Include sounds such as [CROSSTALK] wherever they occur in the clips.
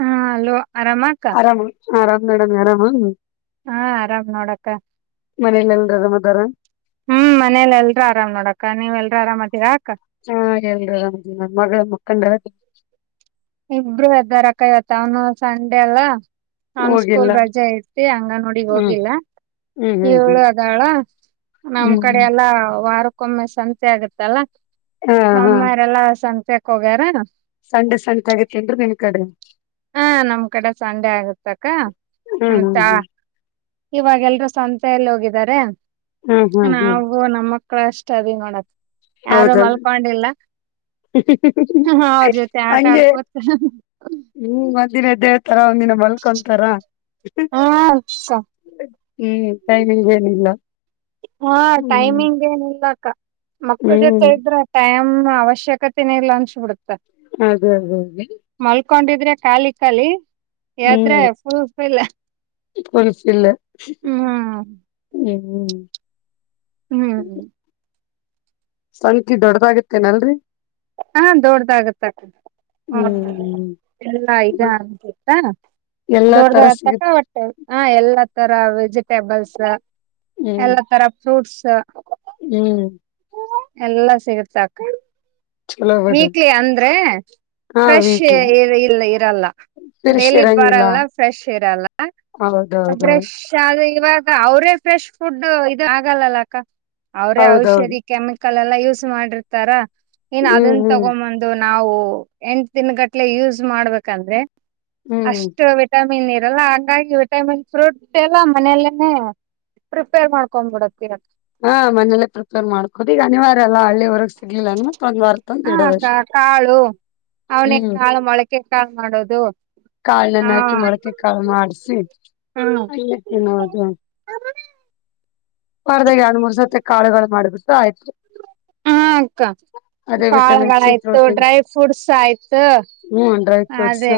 ಹಾ ಅಲ್ವಾ ಆರಾಮಾ ಅಕ್ಕಾ ಆರಾಮ ಆರಾಮ್ ನೋಡ್ ಅಮ್ಮೀ ಆರಾಮ ಹಾ ಆರಾಮ್ ನೋಡಕ್ಕ ದರಾ ಹ್ಮ್ ಮನೇಲ ಎಲ್ರೂ ಆರಾಮ್ ನೋಡಕ್ಕ ನೀವ್ ಎಲ್ರೂ ಆರಾಮದೀರಾ ಅಕ್ಕಾ ಕಂಡ್ರಾ ಇಬ್ರು ಎದ್ದಾರಕ್ಕ ಇವತ್ ಅವದ್ನು ಸಂಡೆ ಅಲ್ಲಾ ನಾನು ಹೋಗಿಲ್ಲ ಸ್ಕೂಲ್ ರಜೆ ಐತಿ ಅಂಗನೋಡಿಗ್ ಹ್ಮ್ ಹೋಗಿಲ್ಲಾ ಹ್ಮ್ ಹ್ಮ್ ಇವಳು ಹ್ಮ್ ಅದಾಳಾ ನಮ್ ಹ್ಮ್ ಕಡೆ ಎಲ್ಲಾ ವಾರ್ ಕ್ಕೊಮ್ಮೆ ಸಂತೆ ಆಗತ್ತಲ್ಲಾ ಹಾ ಹಾ ಮಮ್ಮೆರೆಲ್ಲಾ ಸಂತ್ ತೀಕ್ಹೋಗ್ಯರಾ ಸಂಡೆ ಸಂತ್ ಆಗೈತೆನ್ರಿ ನಿಮ್ ಕಡೆ ಹಾ ನಮ್ ಕಡೆ ಸಂಡೆ ಆಗತ್ತಕ್ಕ ಹ್ಮ್ ಮಮತ್ತ ಹ್ಮ್ ಹ್ಮ್ ಇವಾಗೆಲ್ರು ಸಂತೆಯಲ್ಲಿ ಹೋಗಿದರೆ ಹ್ಮ್ ಹ್ಮ್ ಹ್ಮ್ ನಾವು ನಮ್ಮ ಮಕ್ಕಳ್ ಅಷ್ಟ ಅದಿವ್ ನೋಡ ಆಕ್ ಯಾರು ಹೌದಲ್ರಿ ಮಲ್ಕೊಂಡಿಲ್ಲ ಹ್ ಹ್ ಅವ್ರ ಜೊತೆ ಆಟಾ ಹಂಗೆ ಆಡ್ಕೋತ ದಿನಾ ಟೆ ತರಾ ಒಂದಿನ ಮಲ್ಕೊಂತಾರ ಹಾ ಅಕ್ಕ ಹ್ಮ್ ಟೈಮಿಂಗ್ ಏನಿಲ್ಲ ಹಾ ಹ್ಮ್ ಟೈಮಿಂಗ್ ಏನಿಲ್ಲಾ ಆಕ್ ಅಕ್ಕಾ ಮಕ್ಕಳ ಹ್ಮ್ ಜೊತೆ ಇದ್ರ ಟೈಮ್ ಹ್ಮ್ ಅವಶ್ಯಕತೆನೇ ಇಲ್ಲ ಅನ್ಸಬಿಡ್ತ ಹ್ಮ್ ಅದದ ದೇ ಮಲ್ಕೊಂಡಿದ್ರೆ ಖಾಲಿ ಖಾಲಿ ಏದ್ರೇ ಫುಲ್ ವಿಲ್ಲಾ ಪಲಸ್ಲಿಲ್ಲಾ ಹ್ಮ್ ಹ್ಮ್ ಹ್ಮ್ ಸಂಖ್ಯೆ ದೊಡ್ಡದಾಗತ್ತೇನಲ್ರಿ ಹಾ ದೊಡ್ದಾಗತ ಅಕ್ಕ ಹ್ಮ್ ಎಲ್ಲ ಇದ ಅನ್ಸುತ್ತಾ ಎಲ್ಲಾ ತರ ದೊಡ್ದಾಗತಕ್ಕ ಸಿಗುತ್ ಒಟ್ಟೆ ಹ ಎಲ್ಲ ತರ ವೆಜಿಟೇಬಲ್ಸ್ ಹ್ಮ್ ಎಲ್ಲ ತರ ಫ್ರೂಟ್ಸ್ ಸ ಹ್ಮ್ ಎಲ್ಲಾ ಸಿಗತ್ತ ಅಕ್ಕ ಚಲೋ ಬಿಡು ವೀಕ್ಲಿ ಅಂದ್ರೆ ಹಾ ಫ್ರೆಶ್ ಇ ವೀಕ್ಲಿ ಇರಲ್ಲ ಡೇಲಿ ಬಿರ್ಸಿರಂಗಿಲ್ಲ ಬರಲ್ಲ ಫ್ರೆಶ್ ಇರಲ್ಲ ಹೌದೌದು ಫ್ರೆಶ್ ಆದ ಇವಾಗ ಅವ್ರೇ ಫ್ರೆಶ್ ಫುಡ್ ಇದ ಆಗಲ್ಲಲ್ಲ ಅಕ್ಕ ಅವರೇ ಹೌದೌದು ಔಷಧಿ ಕೆಮಿಕಲ್ ಲ್ಲ ಯೂಸ್ ಮಾಡಿರ್ತಾರಾ ಇನ್ನ ಹ್ಮ್ ಅದನ ಹ್ಮ್ ತಗೊಂಬಂದು ನಾವು ಎಂಟ ದಿನ ಗಟ್ಲೆ ಯೂಸ್ ಮಾಡ್ಬೇಕಂದ್ರೆ ಹ್ಮ್ ಅಷ್ಟು ವಿಟಮಿನ್ ಇಲ್ಲ ಲ್ಲ ಹಾಗಂಗಾಗಿ ವಿಟಮಿನ್ ಫ್ರೂಟ್ ಎಲ್ಲ ಮನೆಯಲ್ಲೇನೆೇ ಪ್ರಿಪೇರ್ ಮಾಡ್ಕೊಂಡ್ ಬಿಡ್ತೀವಿ ಅಕ್ಕ ಹಾ ಮನೇಲ್ಲೇ ಪ್ರಿಪೇರ್ ಮಾಡ್ಕೋದು ಈಗ ಅನಿವಾರ್ಯಲ್ಲ ವರೆಗ ಸಿಗ್ಲಿಲ್ಲ ಮತ್ತ ಒಂದ್ ವಾರದ ತನಕ ಇಡೋದ ಹ ಕಾಳು ಅಷ್ಟೇ ಅವನೇ ಹ್ಮ್ ಕಾಳು ಮೊಳಕೆ ಕಾಳು ಮಾಡೋದು ಕಾಳ ಹಾ ನೆನಿಹಾಕಿ ಮೊಳಕೆ ಕಾಳ ಮಾಡಸಿ ಹ್ಮ ಅಲ್ಲೇ ತಿನ್ನೋದು ವರದಾಗ ಎರಡ ಮೂರ ಸತ್ತ ಕಾಳುಗಳ ಮಾಡಿತರ ಹ ಅಕ್ಕ ಅದೇ ವಿಟಮಿನ್ಸ್ ಕಾಳುಗಳಯ್ತು ಪ್ರೋಟೀನ್ಸ್ ಡ್ರೈ ಫ್ರೂಟ್ಸ್ ಆಯ್ತ ಹ್ಮ್ ಡ್ರೈ ಫ್ರೂಟ್ಸ್ ಅದೇ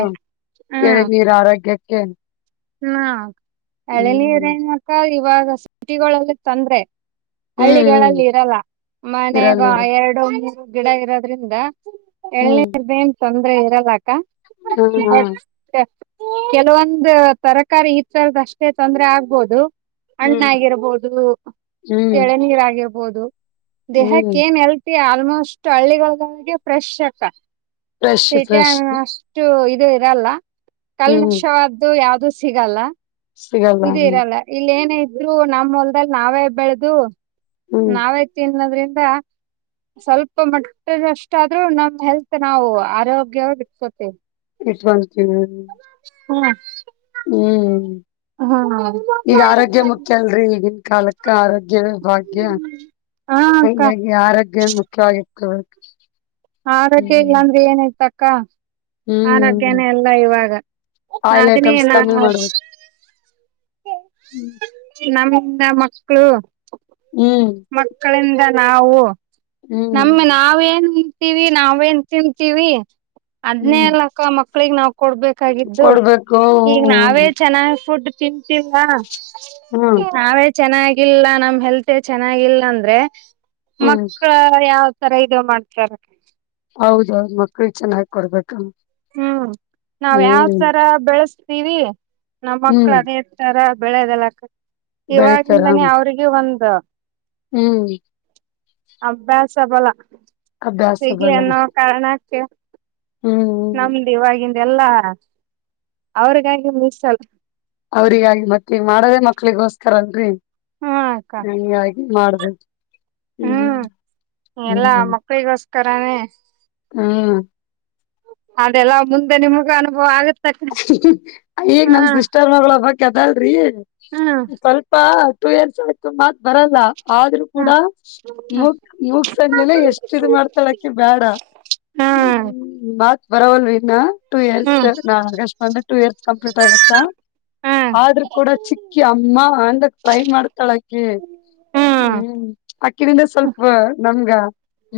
ಹ ಎಳನೀರ್ [UNINTELLIGIBLE] ಹ ಎಳನೀರ ಹ್ಮ್ ಏನ್ ಅಕ್ಕ ಇವಾಗ ಸಿಟಿಗಳಲ್ಲ ತಂದ್ರೆ ಹ್ಮ್ ಹ್ಮ್ ಹಳ್ಳಿಗಳಲ್ಲಿ ಇರಲ್ಲ ಮನೆಗ ಇರಲ್ಲ ಇರಲ್ಲ ಎರಡು ಮೂರು ಗಿಡ ಇರೋದ್ರಿಂದ ಹ್ಮ್ ಎಳನೀರದ ಏನ್ ತೊಂದ್ರೆ ಇರಲ್ಲ ಅಕ್ಕ ಹ್ಮ್ ಹ್ಮ್ ಬಟ್ ಕೆಲವೊಂದ ತರಕಾರಿ ಈ ತರದ ಅಷ್ಟೇ ತೊಂದರೆ ಆಗ್ಬೋದು. ಹ್ಮ್ ಹಣ್ಣಗಿರ್ಬೋದು ಹ್ಮ್ ಏಳನೀರಗಿರ್ಬೋದು. ಬೊದು. ದೇಹಕ್ ಹ್ಮ್ ಏನ್ ಎಲ್ಪಿಯ ಆಲ್ಮೋಸ್ಟ್ ಹಳ್ಳಿಗಳ್ಗಾಗಿ ಫ್ರೆಶ್ ಅಕ್ಕ. ಫ್ರೆಶ್ ಸಿಟಿ ಫ್ರೆಶ್ ಅಂಗ್ ಅಷ್ಟು ಇ ತೆ ಇರಲ್ಲ. ಹ್ಮ್ ಕಲ್ಮಶವದ್ದು ಯಾವ್ ಸಿಗಲ್ಲ. ಸಿಗಲ್ಲ ಇದು ಇರಲ್ಲ ಇಲ್ ಏನೆ ಇ ಇರು ನಮ್ ಹೊಲ್ದಾಗ್ ನಾವೇ ಬೆಳ್ದು. ಹ್ಮ್ ನಾವೆ ತಿನ್ನದ್ರೆನ್ ದ ಸ್ವಲ್ಪ ಮಟ್ಟಗಷ್ಟಾದ್ರೂ ನಮ್ ಹೆಲ್ತ್ ನಾವು ಆರೋಗ್ಯವಾಗ್ ಇಟ್ಕೋತೀವಿ. ಇಟ್ವಲ್ತಿಯೋರಿ. ಹುವಾ. ಹ್ಮ್ ಈಗ ಆರೋಗ್ಯ ಮುಖ್ಯ ಅಲ್ರಿ ಈಗಿನ್ ಕಾಲಕ್ಕ ಆರೋಗ್ಯವೆ ಭಾಗ್ಯ ಹಾ ಅಕ್ಕ ಹಾಗಾಗಿ ಆರೋಗ್ಯ ಮುಖ್ಯವಾಗಿ. ಕವಳ್ಕಿ. ಆರೋಗ್ಯ ಇಲ್ಲಾ ಅಂದ್ರೆ ಏನಾಯ್ತಕ್ ಕಾ. ಹ್ಮ್ ಆರೋಗ್ಯನೇ ಎಲ್ಲ ಇವಾಗ ನ ಆಯಿಲ್ ಅದನ್ನೇ ಐಟಮ್ಸ್ ನಾನು ಕಮ್ಮಿ ಮಾಡ್ಬೇಕು ನನ್ ಇನ್ನ ಮಕ್ಳು. ಹ್ಮ್ ಮಕ್ಕಳಿಂದ ನಾವು. ಹ್ಮ್ ನಮ್ಮ ನಾವೇನ್ ಇಡ್ತೀವಿ ನಾವೇನ್ ತಿಂ ತೀವಿ. ಅದ್ನೆ ಹ್ಮ್ ಅಲಕಾ ಮಕ್ಳಿಗ್ ನಾವ್ ಕೊಡ್ಬೇಕಾಗಿದ್ದು ಕೊಡ್ಬೇಕು ಈಗ್ ನಾವೇ ಹ್ಮ್ ಚೆನ್ನಾಗ್ ಫುಡ್ ಚಿಂತಿಲ್ಲಾ. ಹ್ಮ್ ನಾವೇ ಚೆನ್ನಾಗ್ ಇಲ್ಲ ನಮ್ ಹೆಲ್ತ್ ಚೆನ್ನಾಗಿಲ್ಲ ಅಂದ್ರೆ. ಹ್ಮ ಯಾವ್ತರ ಇದ್ಯೋ ಮಾಡ್ತರೆ. ಹೌದೌದ್ ಮಕ್ಳಿಗ್ ಚೆನ್ನಾಗ್ ಕೊಡ್ಬೇಕಂ. ಹ್ಮ್ ನಾವ್ ಯಾವ್ ತರ ಬೆಳಸ್ ತಿವಿ. ನಮ್ ಮಕ್ಳ ಹ್ಮ್ ಅದೆತರ ಬೆಳೆದೆಲ್ಲಾಕ ಬೆಳಿತಾರ ಇವವಾಗಿಂದಾನೇ ಅವ್ರಿಗೆ ಒಂದ ಸ [UNINTELLIGIBLE] ಹ್ಮ್ ಅಭ್ಯಾಸ ಬಲ ಅಭ್ಯಾಸ ಹಗೆ ಬಲ ಅನ್ನೋ ಕಾರಣಕ್ಕೆ ಹ್ಮ್ ನಮ್ದೇ ಇವಗಿಂದ ಎಲ್ಲಾ ಅವರಿಗಾಗಿ ಮೀಸಲು ಅವ್ರಿಗಾಗಿ ಮತ್ತ ಈಗ ಮಾಡದೇ ಮಕ್ಳಿಗೋಸ್ಕರ ಅಲ್ರರಿ ಹ್ಮ ಅಕ್ಕ ಹ [UNINTELLIGIBLE] ಆಯ್ತು ಮಾಡಬೇಕು ಹ್ಮ್ ಎಲ್ಲಾ ಮಕ್ಕಳಿಗೋಸ್ಕರನೇ ಹ್ಮ್ ಅದೆಲ್ಲ ಮುಂದೆ ನಿಮಗೂ ಅನುಭವ ಆಗುತ್ತೆ ಈಗ ನಮ ದಷ್ಟರ್ಮಳ ಬಕ್ [UNINTELLIGIBLE] ಕದಲ್ರಿ ಹ್ಮ್ ಸ್ವಲ್ಪ ಟು [UNINTELLIGIBLE] ಎರ್ಸ್ ಮಾತ್ ಬರಲ್ಲ ಆದ್ರೂ ಕೂಡ ಹ್ಮ್ ಮುಗ ಮೂಗಸಣ್ಮಲೆ ಎಷ್ಟ ಇ [UNINTELLIGIBLE] ಮಾಡ್ತಾಳಕ ಬೇಡ ಹ್ಮತ್ ಪರವಾಗಿಲ್ಲ ವಿನ ಟು ಹ್ಮ್ ಇಯರ್ಸ್ ಒಂದು ಟೂ ಇಯರ್ಸ್ ಕಂಪ್ಲೀಟ್ ಆಗತ್ತ ಆದ್ರೂ ಕೂಡ ಚಿಕ್ಕಿ ಅಮ್ಮ ಅಂದ ಫ್ರೈ ಮಾಡ್ತಾಳ ಅಕ್ಕಿ ಹ್ಮ್ ಹ್ಮ್ ಹ್ಮ ಹ್ಮ್ ಅಕ್ಕಿನಿಂದ ಸ್ವಲ್ಪ ನ ಹಂಗ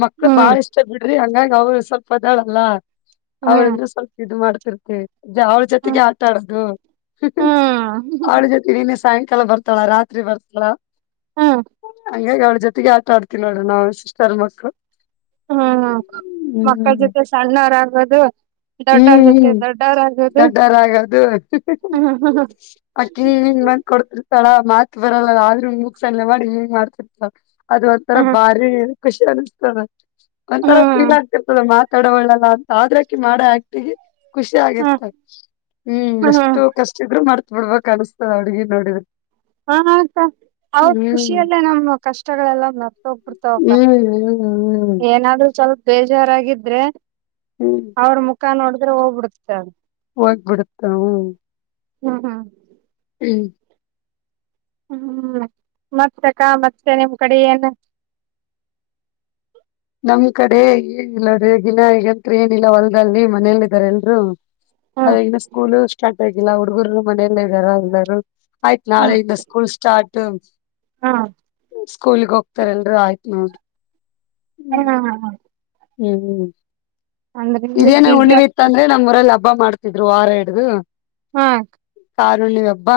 ಮಕ್ಳ ಬಾಳ ಹ್ಮ್ ಇಷ್ಟ ಬಿಡ್ರಿ ಹಂಗಂಗ ಅವ್ರು ಸ್ವಲ್ಪ ದಳ ಲಾ [UNINTELLIGIBLE] ಹ್ಮ್ ಅವಳಿಂದ ಸ್ವಲ್ಪ ಇ ಮಾಡ್ತ ತ [UNINTELLIGIBLE] ಅವಳ ಜೊತೆಗೆ ಹ್ಮ್ ಆಟಾಡದು ಹ್ಮ್ ಅವಳ ಜೊತೆಗೆನ್ನ ಸಾಯ ಕಲ್ಲ ಬರ್ತಾಳ ರಾತ್ರಿ ಬರ್ತಳ ಹಾ [UNINTELLIGIBLE] ಹಂಗಗೆ ಅವಳ ಜೊತೆಗೆ ಆಟ ಆಡ್ತಿಲ್ಲಾಳ ನಾವು ಸಿಸ್ಟರ್ ಮಕ್ಕಳು ಹ್ಮ್ ಹ್ಮ ಮಕ್ಕಳ ಜೊತೆ ಸಣ್ಣಾರ್ ಆಗೋದು ದೊಡ್ಡರ್ ಹ್ಮ್ ಜೊತೆ ಹ್ಮ್ ದೊಡ್ಡ ದೊಡ್ಡರಾಗದು ಹ್ಮ್ ಅಕ್ಕನ್ ಹನ್ ಬಂದ್ ಕೊಡ್ತ ಸ್ಥಳ ಮಾತ್ ಬರಲ್ಲ ಆದ್ರೂ ಹಂಗ್ ಮುಕ್ಸಲ್ಲೆ ಮಾಡಿ ಹಂಗ್ ಮಾಡ್ತಿತ್ತ ಅದ್ ಒಂಥರ ಹ್ಮ್ ಬಾರಿ. ಖುಷಿ ಅನ್ಸ್ತದ. ಒಂತರ ಫೀಲ್ ಹ್ಮ್ ಆಗ್ತಿರ್ತದೆ ಮಾತ್ ತಡವಳ್ಳಲ್ಲ ಅಂತ ಆದ್ರಕಿ ಮಾಡ ಆಕ್ಟಿಗಿ. ಖುಷಿ ಹ್ಮ್ ಆಗಿರ್ತಾರ್ ಹ್ಮ್ ಎಷ್ಟು ಕಷ್ಟ ಇದ್ರು ಮರ್ ನೋಡ್ಬಕ್ ಅನ್ಸ್ತದ ಅಡ್ಗಿ ನೋಡಿದ್ರೆ. ಹಾ ಹ ಸ ಅವ್ರ್ ಹ್ಮ್ ಖುಷಿಯಲ್ಲೇ ನಮ್ ಕಷ್ ಷ್ಟಗಳೆಲ್ಲ ನ ತೊಗ್ಬಿಡ್ತವಕ್ಕ ಹ್ಮ್ ಹ್ಮ್ ಹ್ಮ್ ಏನಾದ್ರು ಚೊಲ್ಪ್ ಬೇಜಾರಾಗಿದ್ರೆ. ಹ್ಮ್ ಅವ್ರ್ ಮುಕ್ ಕ ನೋಡದ್ರೆ ಹೋಗ್ ಬಿಡುತ್ತ. ಹೊಗ್ಬಿಡುತ್ತ ಹ್ಮ್. ಹ್ಮ ಹಾ. ಹ್ಮ್ ಹ್ಮ್ ಮತ್ ಅಕ್ಕಾ ಮತ್ತೆ ನಿಮ್ ಕಡಿ ಏನ್. ನಮ್ ಕಡೆ ಏನಿಲ್ಲ ರೇಗಿನ ಈಗ್ ಎದ್ರೆ ಏನಿಲ್ಲ ಹೊಲ್ದಲ್ಲಿ ಮನೇಲಿದಾರ್ ಎಲ್ರು. ಹ್ಮ ಅದೆ ಇನ್ನ ಸ್ಕೂಲು ಸ್ಟಾರ್ಟ್ ಆಗಿಲ್ಲ ಹುಡ್ಗುರು ಮನೆ ಎಳ್ಳೆ ಇದಾರ ಎಲ್ಲರೂ. ಆಯ್ತ ನಾಳೆ ಹ್ಮ್ ಇಂದ ಸ್ಕೂಲ್ ಸ್ಟಾರ್ಟು. ಹ್ಮ್ ಸ್ಕೂಲ್ಗ್ ಹೋಗ್ತಾರ್ ಎಲ್ರು ಆಯ್ತ ನೋಡ್ರ್. ಹ್ಮ್ ಹ್ಮ್ ಹ್ಮ್. ಅಂದ್ರೆ ನೀವು ಇದೇನ ಬ್ಯುಸಿ ಹುಣ್ಣಿ ಆಗ್ತ ಇತ್ತಂದ್ರೆ ನಮ್ಮೂರಲ್ ಅಬ್ ಹಬ್ಬ ಮಾಡ್ತಿದ್ರು ವಾರ ಹಿಡ್ದು. ಹಾ ತಾರುಣಿ ಹಬ್ಬ.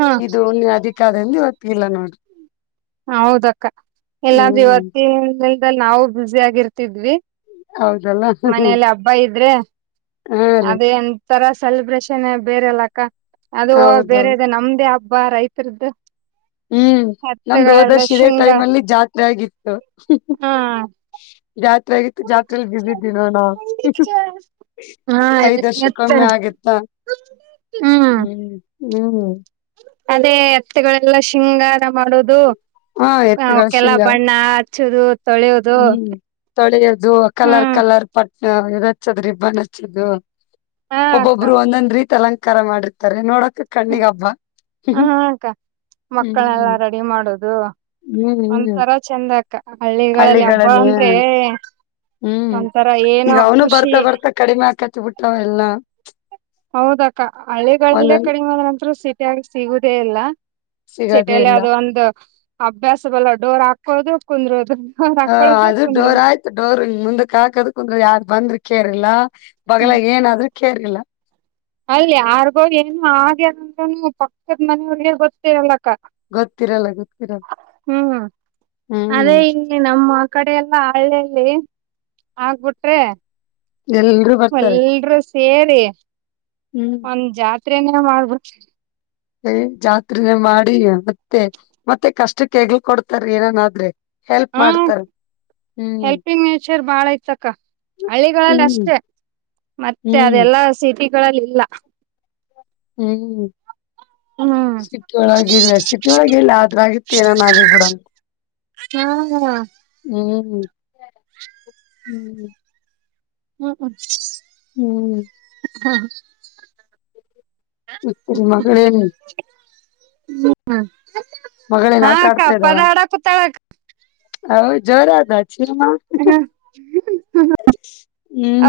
ಹಾ ಇದು ಹುಣ್ಣಿ ಅದಿ ಕದಿಲ್ಲಿ ಇವತ್ಗ್ ಇಲ್ಲ ನೋಡ್. ಹೌದಕ್ಕ ಇಲ್ಲಂದ್ರೆ ಹ್ಮ್ ಇವತ್ತೆ. [UNINTELLIGIBLE] ದಲ್ ನಾವು ಬಿಝಿ ಆಗ್ ಇರ್ತಿದ್ವಿ. ಹೌದಲ್ಲ ಮನೇಲಿ ಹಬ್ಬ ಇದ್ರೆ ಹಾ ರೀ ಅದೇ ಅಂ ತರಾ ಸೆಲೆಬ್ರೇಷನ್ನೆ ಬೇರೆ ಎಲ್ಲಾಕ್ಕ. ಅದು ಹೌದೌದು ಬೇರೆದೆ ನಮ್ದೇ ಹಬ್ ಬಾ ರೈತರದ್ದ. ಹ್ಮ್ ನಮ್ದ ದೋದರ್ಶ ಇದೇ ಟೈಮ್ ಶೃಂಗಾರ ಅಲ್ಲಿ ಜಾತ್ರೆ ಆಗಿತ್ತು ಹಾ ರಾತ್ರಿ ಆಗಿತ್ತು ಜಾತ್ಲಿ ಬಿಸಿದ್ದನೋ ನಾ ಹಾ ಐದ್ ವರ್ಷ ಎತ್ತ ಕಮ್ಮಿ ಆಗತ್ತ ಹ್ಮ್ ಹ್ಮ್ ಅದೇ ಹತ್ತಿಗಳೆಲ್ಲ ಶೃಂಗಾರ ಮಾಡೋದು ಹಾ ಎತ್ತುಗಳ ಹಕಲ್ಲ [UNINTELLIGIBLE] ಶೃಂಗಾರ ಬಣ್ಣ ಚದು [UNINTELLIGIBLE] ಹ್ಮ್ ತೊಳೆಯೋದು ಕಲರ್ ಹ್ಮ್ ಕಲರ್ ಪಟ್ಟ ಹಾ ಎ [UNINTELLIGIBLE] ಹಚ್ಚದ್ರ ಇಬ್ಬನ್ ಹಚ್ಚದು ಹ ಅಕ್ಕ ಒಬ್ಬೊಬ್ರು ಒಂದೊಂದ್ ರೀತಿ ಅಲಂಕಾರ ಕಾರ ಮಾಡಿರ್ತಾರೆ ನೋಡ ಹ್ಮ ಹಕ್ಕ ಮಕ್ಕಳೆಲ್ಲಾ ಹ್ಮ್ ರೆಡಿ ಮಾಡುದು ಅದು ಒಂ ಹ್ಮ್ ತರ ಚಂದ ಆಗ್ತ ಹಳ್ಳಿಗಳಲ್ಲಿ ಹಬ್ಬ ಅಂದ್ರೆ ಹ್ಮ್ ಒಂಂತರ ಏನೋ ಖುಷಿ ಕುತ್ತುಬಟ್ಟಾವ ಎಲ್ಲ ಹೌದಕ್ಕ ಹಳ್ಳಿಗಳಲ್ಲೇ ಒಂದೊಂದ್ ಕಡಿಮೆ ಆದ ನಂತರ ಸಿಟಿಯಾಗಿ ಸಿಗುದೇ ಇಲ್ಲ ಸಿಗದೇ ಸಿಟಿಯಲ್ಲಿ ಇಲ್ಲ ಅದು ಒಂದು ಅಭ್ಯಾಸ ಬಲ್ಲ ಡೋರ್ ಹಾಕೋದು ಕುಂದ್ರೋದು ಡೋರ್ ಹ ಹಾಕೊಳ್ಳೋದು ಅದು ಕುಂದ್ರೋದು ಡೋರ್ ಆಯ್ತು ಡೋರ್ ಮುಂದಕ್ ಹಾಕದ ಕುಂದ್ರ ಯಾರ್ ಬಂದ್ರಿ ಕೇರಳ ಬಗ್ಲ ಹ್ಮ್ ಏನಾದ್ರೂ ಕೇಡಗಾಲ ಅಲ್ಲಿ ಯಾರಿಗೋ ಏನು ಆಗ್ಯಾರಂದ್ರನು ಪಕ್ಕದ ಮನೆಯವ್ರಿಗೆ ಗೊತ್ತರಲ್ಲಕ್ಕ ಗೊತ್ತಿರಲ್ಲ ಗೊತ್ತಿರಲ್ಲ ಹ್ಮ್ ಅದೇ ಹ್ಮ್ ಇಲ್ಲಿ ನಮ್ಮ ಕಡೆ ಎಲ್ಲ ಹಳ್ಳಲ್ಲಿ [INAUDIBLE] [INAUDIBLE] ಎಲ್ರೂ ಬರ್ತಾರೆ ಎಲ್ರರು ಸೇರಿ ಹ್ಮ್ ಒಂದ್ ಜಾತಿ [UNINTELLIGIBLE] ರೇನ ಮಾಡ್ಬ [INAUDIBLE] ಏ ಜಾತ್ನ ಮಾಡಿ ಮತ್ತೆ ಮತ್ತೆ ಕಷ್ಟಕ್ಕೆ ಹೆಗ್ಲ್ ಕೊಡ್ತಾರ ಏನನಾದ್ರೆ [UNINTELLIGIBLE] ಹಾ ಮಾಡ್ತಾರ ಹ್ಮ್ ಹೆಲ್ಪಿಂಗ್ ನೇಚರ್ ಬಾಳ ಇತಕ್ಕ ಹಳ್ಳಿಗಳಲ್ಲಿ ಹ್ಮ್ ಅಷ್ಟೆ ಮತ್ತೆ ಹ್ಮ್ ಅದೆಲ್ಲಾ ಸಿಟಿ [UNINTELLIGIBLE] ಗಳಲ್ಲಿಲ್ಲ [UNINTELLIGIBLE] ಹ್ಮ್ [UNINTELLIGIBLE] ಹ್ಮ್ ಸಿಟ್ಟಿ ಒಳಗ ಇಲ್ಲ ಸಿಟ್ಟಿೊಳಗ ಇಲ್ಲ ಆದ್ರಗತ್ತು ಏನನ್ ಆಗರ್ಬಿಡಂತ ಹಾ ಹ್ಮ್ [UNINTELLIGIBLE] ಹ್ಮ್ ಹ್ಮ್ [UNINTELLIGIBLE] ಹ್ಮ್ ಹ್ಮ್ [INAUDIBLE] ಹ್ಮ್ [UNINTELLIGIBLE] ಹ್ ನಿಮ್ ಜಿ ಮಗಳೆನ್ ಹ್ಮ ಹ್ಮ ಹಾ ಆಟ ಅಕ್ಕಾ ಆಡ್ತಾ ಪದಾ ಹಾಡಕ್ ಕುತ್ತಳ ಅಕ್ಕಾ ಹೌ ಜೋರ್ ಆದಳ ಹ ಹ್ಮ್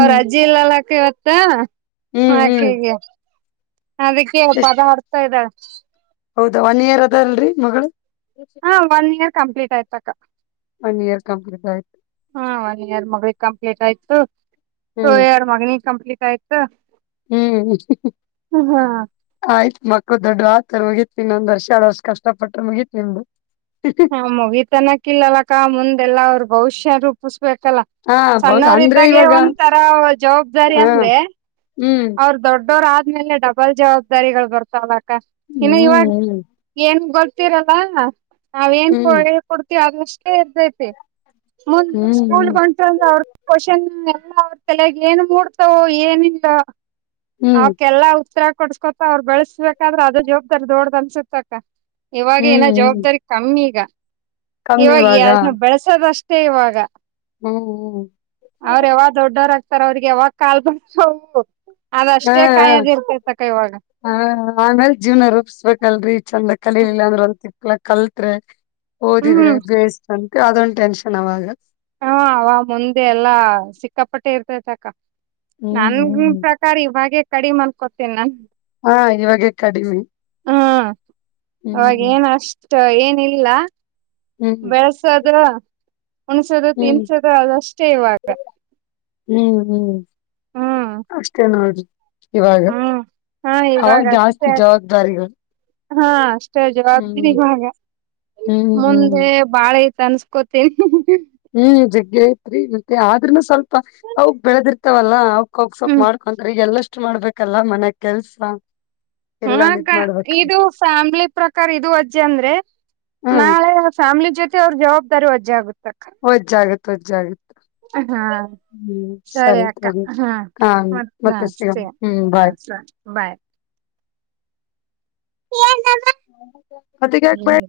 ಅವ್ರ ಅಜ್ಜಿ ಇಲ್ಲಲ್ ಅಕ್ಕ ಇವತ್ ತ ಅ ಹ್ಮ್ ಹ್ಮ್ ಆಕೆಗೆ ಅದಕ್ಕೆ ಎಷ್ಟ್ ಪದಾ ಹಾಡ್ತಾ ಇದಾಳ್ ಹೌದಾ ಒನ್ ಇಯರ್ ಅದಾ ಅಲ್ರಿ ಮಗಳು ಹಾ ಒನ್ ಇಯರ್ ಕಂಪ್ಲೀಟ್ ಆಯ್ತು ಅಕ್ಕಾ ಒನ್ ಇಯರ್ ಕಂಪ್ಲೀಟ್ ಆಯ್ತು ಹಾ ಒನ್ ಇಯರ್ ಮಗಳಿಗ ಕಂ ಕಂಪ್ಲೀಟ್ ಆಯ್ತು ಸೊ ಹ್ಮ್ ಇಯರ್ ಮಗನಿಗ್ ಕಂಪ್ಲೀಟ್ ಆಯ್ತ್ ಹ್ಮ್ ಹ್ ಹ್ ಆಯ್ತ್ ಮಕ್ಕಳ ದೊಡ್ಡು ಆತ್ ಮುಗಿತ್ ಇನ್ ಒಂದ್ ವರ್ಷಾ ಎರಡ್ ವರ್ಷ ಕಷ್ಟಪಟ್ರ ಮುಗಿತ್ ನಿಂದು ಹ ಮುಗಿತ್ ಅನ್ನಕಿಲ್ಲಕ್ಕಾ ಮುಂದ್ ಎಲ್ಲಾ ಅವರದ್ ಬಹುಷ್ಯ ರೂಪುಷ್ ಬೇಕಲ್ಲಾ ಹಾ ಹೌದ್ ಸಣ್ಣವ್ರ ಅಂದ್ರೆ ಇದ್ದಾಗೆ ಇವಾಗ ಒಂದ ತರಾ ಜವಾಬ್ದಾರಿ ಹಾ ಅಂದ್ರೆ ಹ್ಮ್ ಅವರ್ ದೊಡ್ಡೋರ ಆತ್ ಇನ್ಮೇಲೆ ಡಬಲ್ ಜವಾಬ್ದಾರಿಗಳ ಬರ್ತಾವಲ್ಲ ಆಕ್ ಅಕ್ಕಾ ಇನ್ನು ಇವಾಗ್ ಹ್ಮ್ ಎನ್ ಗೊತ್ ಇರ್ತಿರಲ್ಲಾ ನಾವ್ ಏನ್ ಹ್ಮ್ ಕೋಳಿಗ್ ಕೊಡ್ ತಿ ಅದರಷ್ಟೇ ಇರ್ತೈತಿ ಮುಂದೆ ಸ್ಕೂಲ್ಗ್ ಹ್ಮ್ ಹ್ಮ್ ಹ್ಮ್ ಹೊಂಟ್ರಾ ಅಂದ್ರ ಅವರದೆ ಕೊ ಸ್ಕ್ವಾಷನ್ ಎಲ್ಲಾ ಅವ್ರ ತಲ್ಯಾಗ್ ಏನ್ ಮೂಡ್ತಾವೊ ಏನಿಲ್ಲಾ ಹ್ಮ್ ಅವಕ್ಕೆಲ್ಲಾ ಉತ್ರಾ ಕೊಡ್ಸ್ಕೊತಾ ಅವರ ಬೆಳಸ್ಬೇಕಾದ್ರ ಅದು ಜವಾಬ್ದಾರಿ ದೊಡ್ದ ಅನ್ಸತ್ತಕ್ಕಾ ಇವಾಗೆ ಹ್ಮ್ ಹಿನಾ ಹ್ಮ್ ಜವಾಬ್ದಾರಿ ಕಮ್ಮಿ ಈಗಾ ಕಮ್ಮಿ ಇವಾಗ ಎನ್ ಬೆಳಸೋದ ಅಷ್ಟ ಫ್ರೀ ಇವಾಗಾ ಹು ಹು. ಸರ್ ಅವ್ರಿಗೆ ಯಾವಾಗ್ ಕಾಲ್ ಬಂತೋ. ಹ ಇವಾಗ ಹ ಹ ಆಮೇಲ್ ಜೀವ್ನ ರೂಪಿಸ್ಬೇಕಲ್ರರಿ ಚಂದಕ್ ಕಲಿಲಿಲ್ಲ ಅಂದ್ರೆ ಒನ್ ಸಿಕ್ಲ ಕಲ್ತ್ರೆ. ಓದಿದ್ರೆ ಹ್ಮ್ ಬೇಸ್ಟ್ ಅಂ ಕ ಅದೊಂದ್ ಟೆನ್ಷನ್ ಅವಾಗ. ಹಾ ಅವ ಮುಂದೆ ಎಲ್ಲ ಸಿಕ್ಕಾಪಟ್ಟೆ ಇರ್ತೈತ್ ಅಕ್ಕ. ಹ್ಮ್ ನನ್ ಹ್ಮ್ ಪ್ರಕಾರ ಇವಾಗೆ. ಕಡಿಮ್ ಅಂದ್ಕೋತಿನ್ ನಾನ್ ಹಾ ಇವಾಗೇ ಕಡಿಮಿ ಹ್ಮ್. ಸೊ ಏನಿಲ್ಲ. ಹ್ಮ್ ಹ್ಮ್ ಬೆಳ್ಸದ್ರ. ಒಣ್ಸಾದಾದ್ ತಿನ್ ಹ್ಮ್ ಸದ ಆದಷ್ಟೇ ಇವಾಗ. ಹ್ಮ್ ಹ್ಮ್ ಹ್ಮ್ ಅಷ್ಟೇ ಹೌದು. ಇವಾಗ ಹ್ಮ್ ಹಾ ಅವಾಗ ಇವಾಗ ಜಾಸ್ತಿ ಅಷ್ಟೇ ಜವಾಬ್ದಾರಿಗಳ್. ಹಾ ಷ್ಟೆ ಜಾಸ್ತಿ ಇವಾಗ ಹ್ಮ್ ಹ್ಮ್ ಮುಂದೆ ಬಾಳ ಐತ್ ತನ್ಸ್ಕೋತೀನ್. ಡೇತ್ರಿ ಮತ್ತೆ ಆದ್ರುನು ಸ್ವಲ್ಪ್ ಪ ಅವುಕ್ ಬೆಳ್ದಿರ್ತವಲ್ಲ ಅವುಕ್ ಅವ್ ಸೊಲ್ಪ್ ಹ್ಮ್ ಮಾಡ್ಕೊಂತ್ರ ಈಗ್ ಎಲ್ಲಷ್ಟ್ ಮಾಡ್ಬೇಕು. ಕಲ್ಲ ಮನೆ ಕೆಲ್ಸ. ಹ್ಮ್ ಎಲ್ಲಾನು ಅಕ್ಕ ಇದ್ ಮಾಡ್ಬೇಕ್ರಿ ಇದು ಫ್ಯಾಮ್ಲಿ ಪ್ರಕಾರ ಇದು ಅಜ್ಜೆ ಅಂದ್ರೆ ಹ್ಮ್ ನಾಳೆ ಫ್ಯಾಮ್ಲಿ ಜೊತ್ ಟೆ ಅವ್ರ್ ಜವಾಬ್ದಾರಿ ವಜ್ಜಾಗುತ್ ಒಜ್ಜಾಗತ್ ತಜ್ ಆಗುತ್ ಹಾ ಸರಿ ಅಕ್ಕ ಹಾ ಮತ್ನ ಮತ್ತೆ ಸಿಗಮ್ ಸೇ ಹ್ಮ್ ಹಾ ಬಾಯ್ ಸರಿ ಬಾಯ್. ಅ ಟಿಕೆಟ್ ಬೈ